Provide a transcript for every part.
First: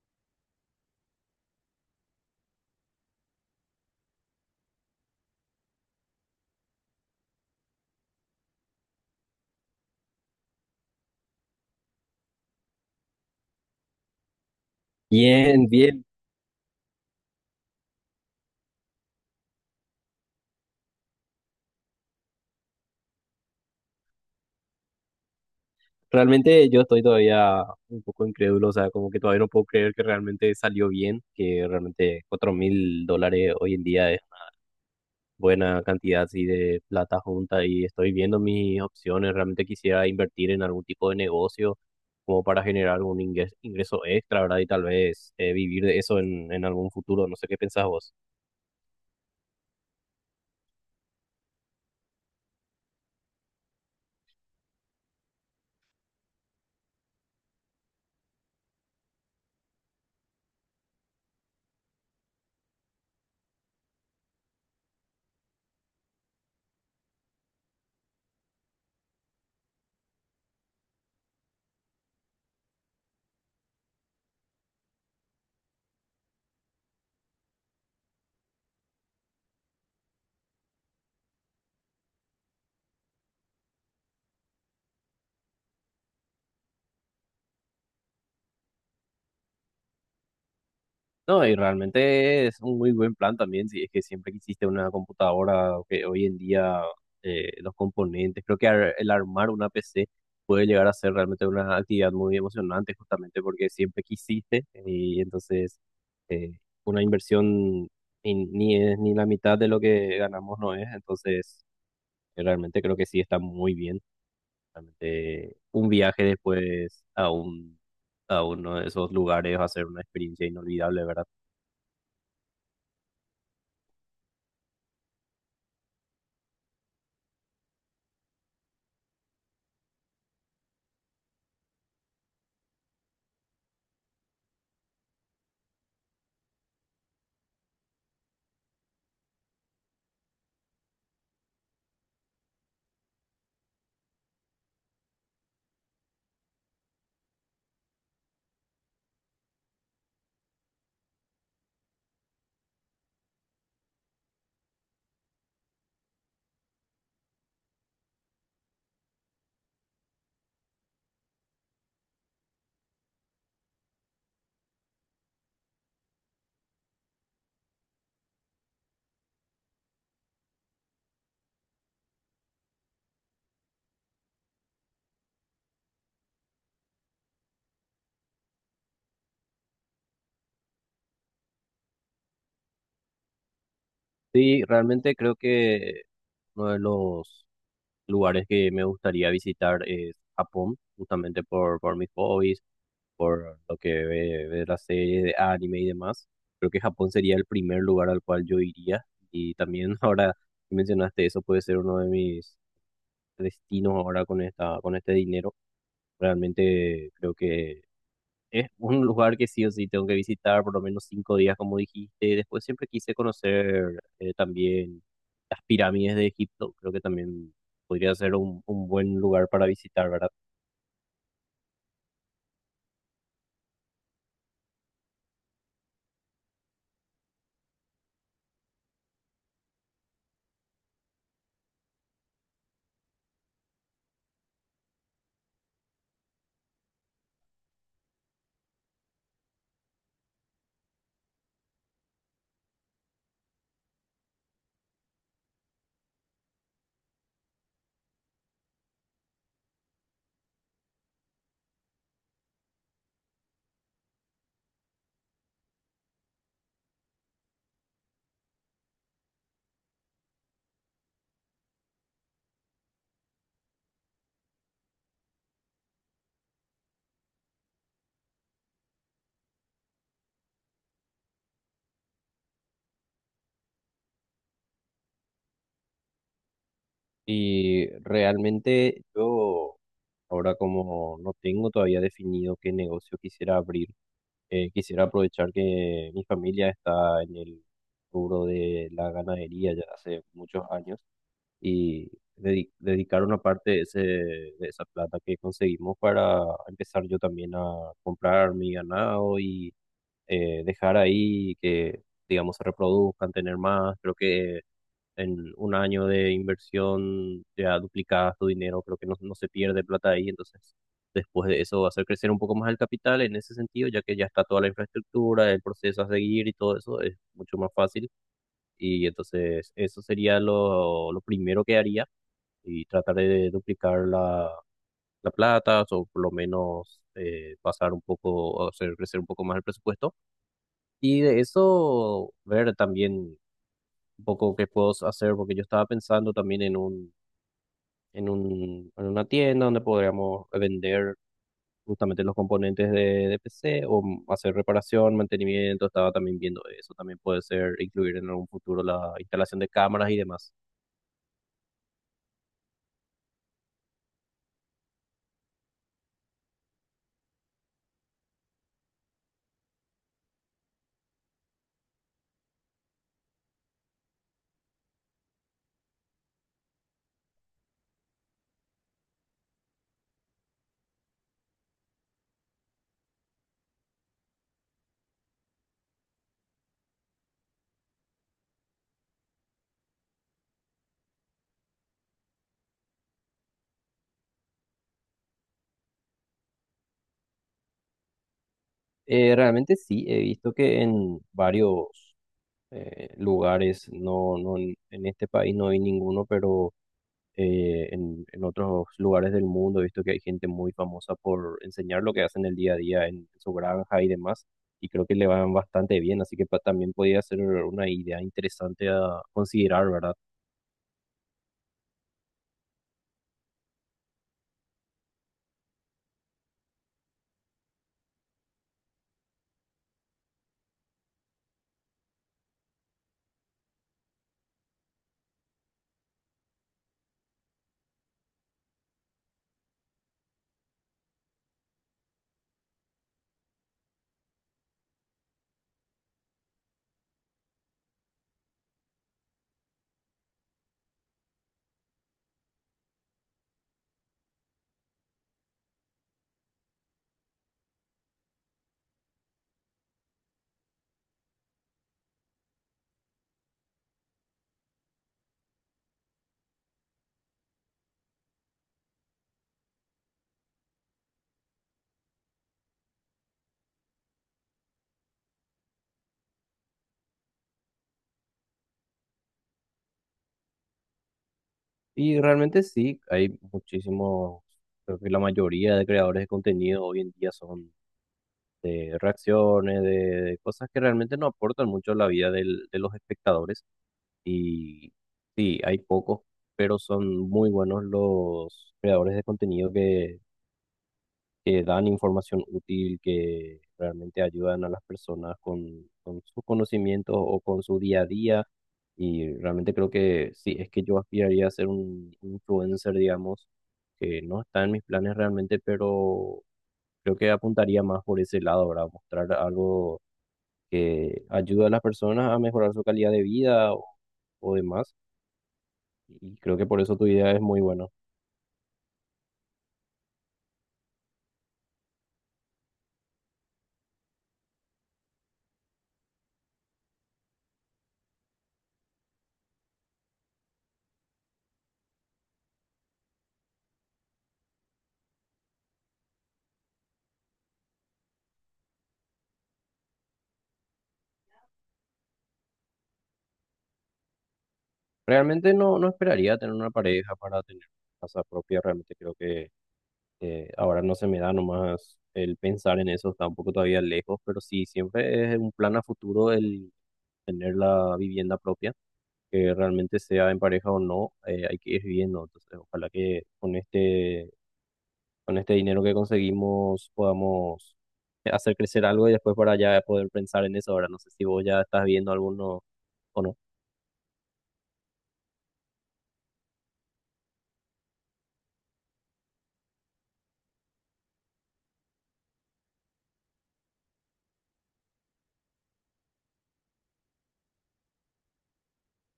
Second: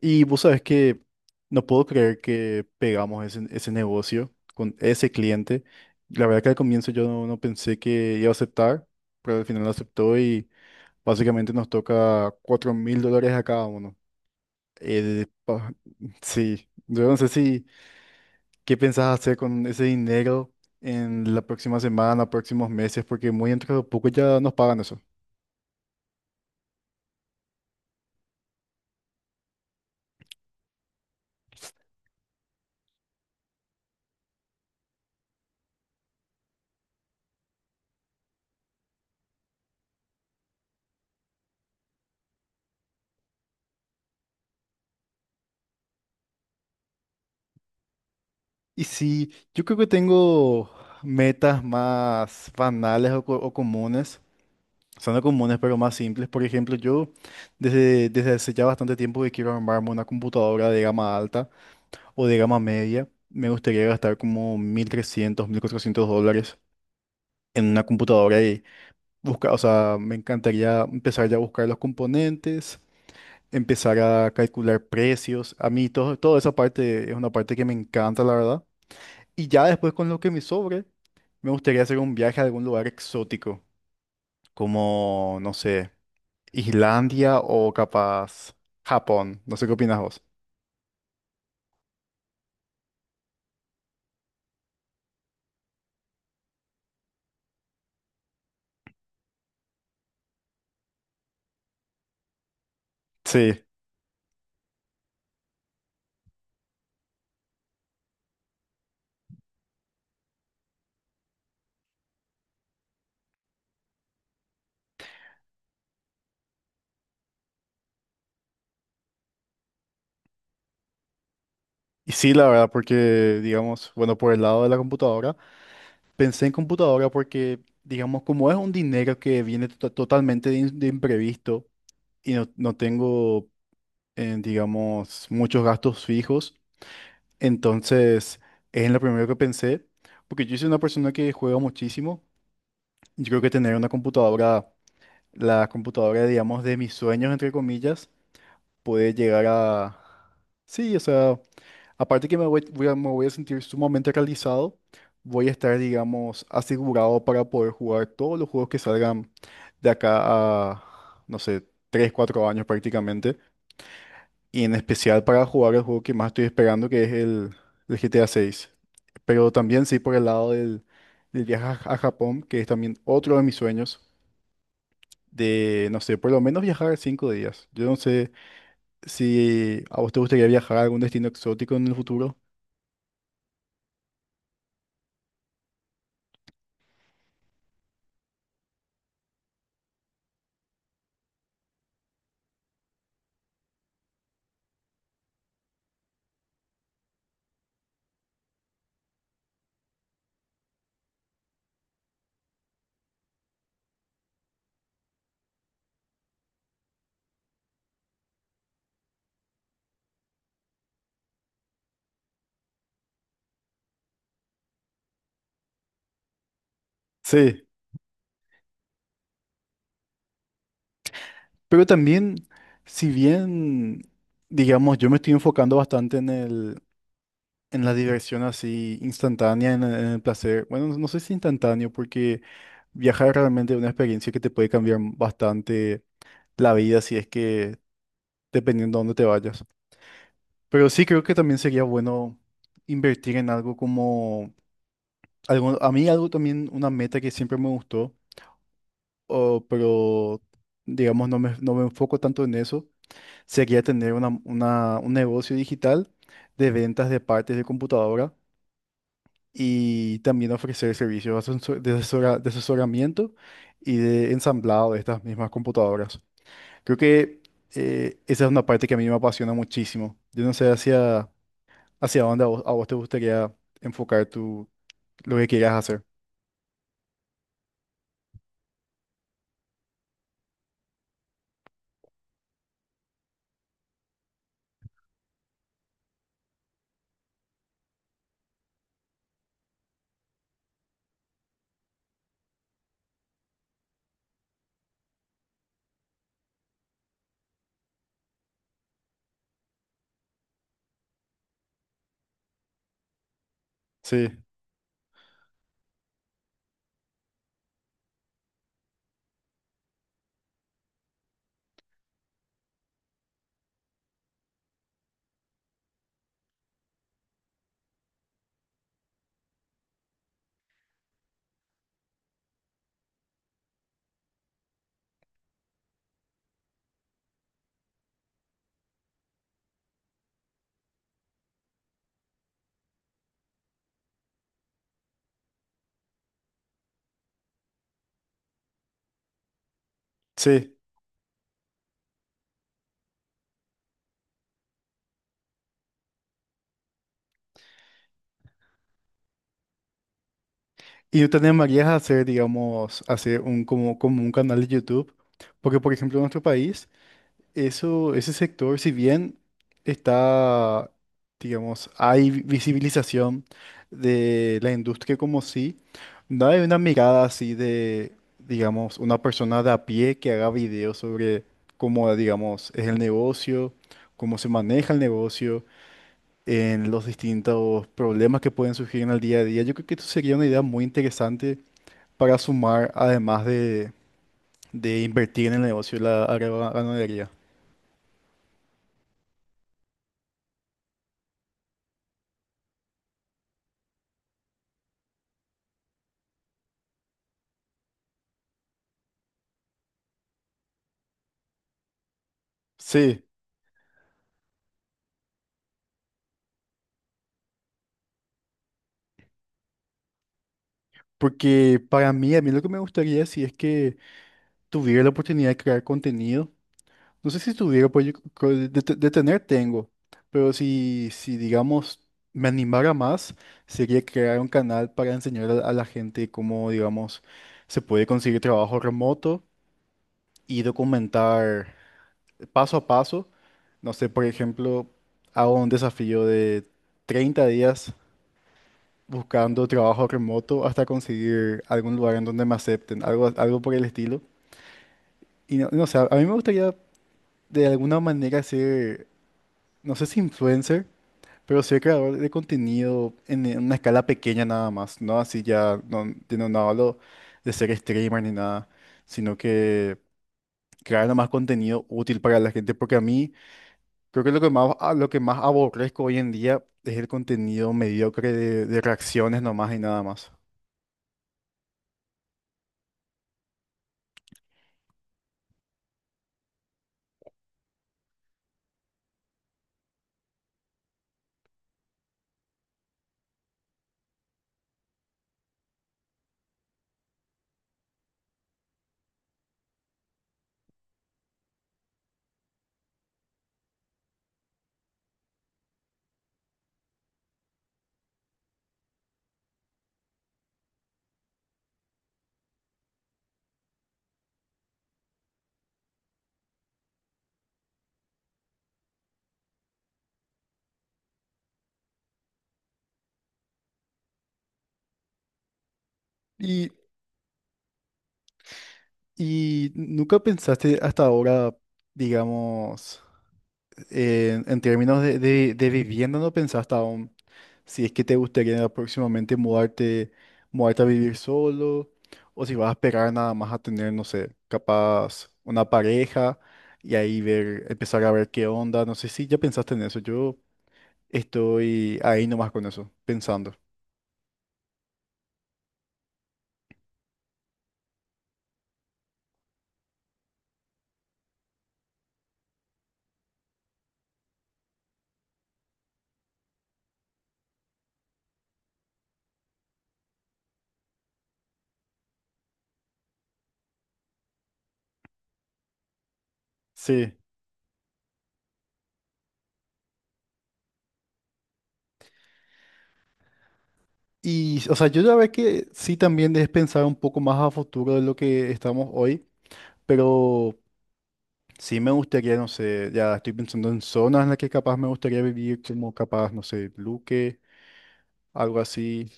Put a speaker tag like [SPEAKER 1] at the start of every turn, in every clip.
[SPEAKER 1] Y vos sabés que no puedo creer que pegamos ese negocio con ese cliente. La verdad que al comienzo yo no pensé que iba a aceptar, pero al final lo aceptó y básicamente nos toca $4000 a cada uno. Eh,
[SPEAKER 2] Bien,
[SPEAKER 1] pa-
[SPEAKER 2] bien.
[SPEAKER 1] sí, yo no sé si qué pensás hacer con ese dinero en la próxima semana, próximos meses, porque muy dentro de poco ya nos pagan eso.
[SPEAKER 2] Realmente yo estoy todavía un poco incrédulo, o sea, como que todavía no puedo creer que realmente salió bien, que realmente $4.000 hoy en día es una buena cantidad así de plata junta y estoy viendo mis opciones. Realmente quisiera invertir en algún tipo de negocio como para generar algún ingreso extra, ¿verdad? Y tal vez vivir de eso en algún futuro. No sé qué pensás vos.
[SPEAKER 1] Y sí, yo creo que tengo metas más banales o comunes. Son comunes pero más simples. Por ejemplo, yo desde hace ya bastante tiempo que quiero armarme una computadora de gama alta o de gama media. Me gustaría gastar como $1300 $1400 en una computadora y buscar, o sea, me encantaría empezar ya a buscar los componentes, empezar a calcular precios. A mí toda esa parte es una parte que me encanta, la verdad. Y ya después con lo que me sobre, me gustaría hacer un viaje a algún lugar exótico, como, no sé. Islandia o capaz Japón. No sé qué opinas vos.
[SPEAKER 2] No, y realmente es un muy buen plan también, si es que siempre quisiste una computadora, o que hoy en día los componentes, creo que el armar una PC puede llegar a ser realmente una actividad muy emocionante, justamente
[SPEAKER 1] Sí.
[SPEAKER 2] porque siempre quisiste. Y entonces eh, una inversión ni es ni la mitad de lo que ganamos, no es. Entonces realmente creo que sí, está muy bien. Realmente un viaje después a a uno de esos lugares va a ser una experiencia inolvidable, ¿verdad?
[SPEAKER 1] Y sí, la verdad, porque, digamos, bueno, por el lado de la computadora, pensé en computadora porque, digamos, como es un dinero que viene totalmente de, de imprevisto y no tengo, digamos, muchos gastos fijos, entonces es en lo primero que pensé, porque yo soy una persona que juega muchísimo. Yo creo que tener una computadora, la computadora, digamos, de mis sueños, entre comillas, poder llegar a... Sí, o sea, aparte que me voy a sentir sumamente realizado, voy a estar, digamos, asegurado para poder jugar todos los juegos que salgan de acá a, no sé, 3 4 años prácticamente, y en especial para jugar el juego que más estoy esperando, que es el GTA 6. Pero también sí por el lado del viaje a Japón, que es también otro de mis sueños, de, no sé, por lo menos viajar 5 días. Yo no sé si a vos te gustaría viajar a algún destino exótico en el futuro.
[SPEAKER 2] Sí, realmente creo que uno de los lugares que me gustaría visitar es Japón, justamente por mis hobbies, por lo que ve las series de anime y demás. Creo que Japón sería el primer lugar al cual yo iría. Y también ahora que mencionaste eso, puede ser uno de mis destinos ahora con con este dinero. Realmente creo que es un lugar que sí o sí tengo que visitar por lo menos 5 días, como dijiste. Después siempre quise conocer también las pirámides de Egipto. Creo que también
[SPEAKER 1] Sí,
[SPEAKER 2] podría ser un buen lugar para visitar, ¿verdad?
[SPEAKER 1] pero también, si bien, digamos, yo me estoy enfocando bastante en en la diversión así instantánea, en en el placer. Bueno, no sé si instantáneo, porque viajar es realmente una experiencia que te puede cambiar bastante la vida, si es que dependiendo de dónde te vayas. Pero sí creo que también sería bueno invertir en algo como, algo, a mí algo también, una meta que siempre me gustó o- pero digamos no me enfoco tanto en eso. Sería tener un negocio digital de ventas de partes de computadora y también ofrecer servicios de asesoramiento y de ensamblado de estas mismas computadoras. Creo que esa es una parte que a mí me apasiona muchísimo. Yo no sé hacia dónde a vos te gustaría enfocar tu, lo que quieras hacer.
[SPEAKER 2] Y realmente yo, ahora como no tengo todavía definido qué negocio quisiera abrir, quisiera aprovechar que mi familia está en el rubro de la ganadería ya hace muchos años, y dedicar una parte de ese, de esa plata que conseguimos para empezar yo también a comprar mi ganado, y dejar ahí que, digamos, se reproduzcan, tener más. Creo
[SPEAKER 1] Sí,
[SPEAKER 2] que en un año de inversión ya duplicas tu dinero. Creo que no, no se pierde plata ahí, entonces... Después de eso, hacer crecer un poco más el capital en ese sentido, ya que ya está toda la infraestructura, el proceso a seguir y todo eso es mucho más fácil. Y entonces eso sería lo primero que haría, y trataré de duplicar la plata, o por lo menos pasar un poco, o hacer crecer un poco más el presupuesto. Y de eso ver también un poco qué puedo hacer, porque yo estaba pensando también en en una tienda donde podríamos
[SPEAKER 1] sí.
[SPEAKER 2] vender justamente los componentes de PC, o hacer reparación, mantenimiento. Estaba también viendo eso, también puede ser incluir en algún futuro la instalación de cámaras y demás.
[SPEAKER 1] Y yo te animarías a hacer, digamos, hacer un, como, como un canal de YouTube, porque por ejemplo en nuestro país, eso, ese sector, si bien está, digamos, hay visibilización de la industria como sí, no hay una mirada así de, digamos, una persona de a pie que haga videos sobre cómo, digamos, es el negocio, cómo se maneja el negocio, en los distintos problemas que pueden surgir en el día a día. Yo creo que esto sería una idea muy interesante para sumar, además de invertir en el negocio de la agroganadería.
[SPEAKER 2] Realmente sí, he visto que en varios lugares. No, no, en este país no hay ninguno, pero en otros lugares del mundo he visto que hay gente muy famosa por enseñar lo que hacen el día a día
[SPEAKER 1] Sí,
[SPEAKER 2] en su granja y demás. Y creo que le van bastante bien, así que también podría ser una idea interesante a considerar, ¿verdad?
[SPEAKER 1] porque para mí, a mí lo que me gustaría si es que tuviera la oportunidad de crear contenido. No sé si tuviera, pues yo creo de tener tengo, pero si digamos me animara más, sería crear un canal para enseñar a la gente cómo, digamos, se puede conseguir trabajo remoto y documentar paso a paso. No sé, por ejemplo, hago un desafío de 30 días buscando trabajo remoto hasta conseguir algún lugar en donde me acepten, algo, algo por el estilo. Y no sé, a mí me gustaría de alguna manera ser, no sé si influencer, pero ser creador de contenido en una escala pequeña nada más, ¿no? Así ya no, yo no, no hablo de ser streamer ni nada, sino que crear nada más contenido útil para la gente, porque a mí... Creo que lo que más, lo que más aborrezco hoy en día es el contenido mediocre de reacciones nomás y nada más.
[SPEAKER 2] Y realmente sí, hay muchísimos, creo que la mayoría de creadores de contenido hoy en día son de reacciones, de cosas que realmente no aportan mucho a la vida del, de los espectadores. Y sí, hay pocos, pero son muy buenos los creadores de contenido que dan información útil, que realmente ayudan a las personas con sus conocimientos o con su día a día. Y realmente creo que sí, es que yo aspiraría a ser un influencer, digamos, que no está en mis planes realmente, pero creo que apuntaría más por ese lado, ¿verdad? Mostrar algo que ayude a las personas a mejorar su calidad de vida, o demás. Y creo que
[SPEAKER 1] Y,
[SPEAKER 2] por eso tu idea es muy buena.
[SPEAKER 1] y nunca pensaste hasta ahora, digamos, en términos de vivienda, no pensaste aún si es que te gustaría próximamente mudarte, mudarte a vivir solo o si vas a esperar nada más a tener, no sé, capaz una pareja y ahí ver, empezar a ver qué onda. No sé si ya pensaste en eso. Yo estoy ahí nomás con eso, pensando.
[SPEAKER 2] Realmente no, no esperaría tener una pareja para tener casa propia. Realmente creo que ahora no se me da nomás el pensar en eso. Está un poco todavía lejos, pero sí, siempre es un plan a futuro el tener la vivienda propia, que realmente sea en pareja o no. Eh, hay que ir viviendo. Entonces, ojalá que con con este dinero que conseguimos
[SPEAKER 1] Sí.
[SPEAKER 2] podamos hacer crecer algo y después para ya poder pensar en eso. Ahora no sé si vos ya estás viendo alguno o no.
[SPEAKER 1] Y, o sea, yo ya ve que sí también debes pensar un poco más a futuro de lo que estamos hoy, pero sí me gustaría, no sé, ya estoy pensando en zonas en las que capaz me gustaría vivir, como capaz, no sé, Luque, algo así.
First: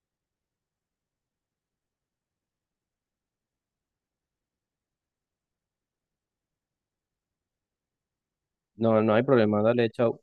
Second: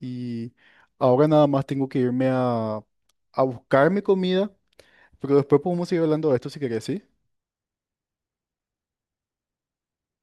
[SPEAKER 1] Y ahora nada más tengo que irme a buscar mi comida, pero después podemos seguir hablando de esto si querés, ¿sí?
[SPEAKER 2] No, no hay problema. Dale, chao.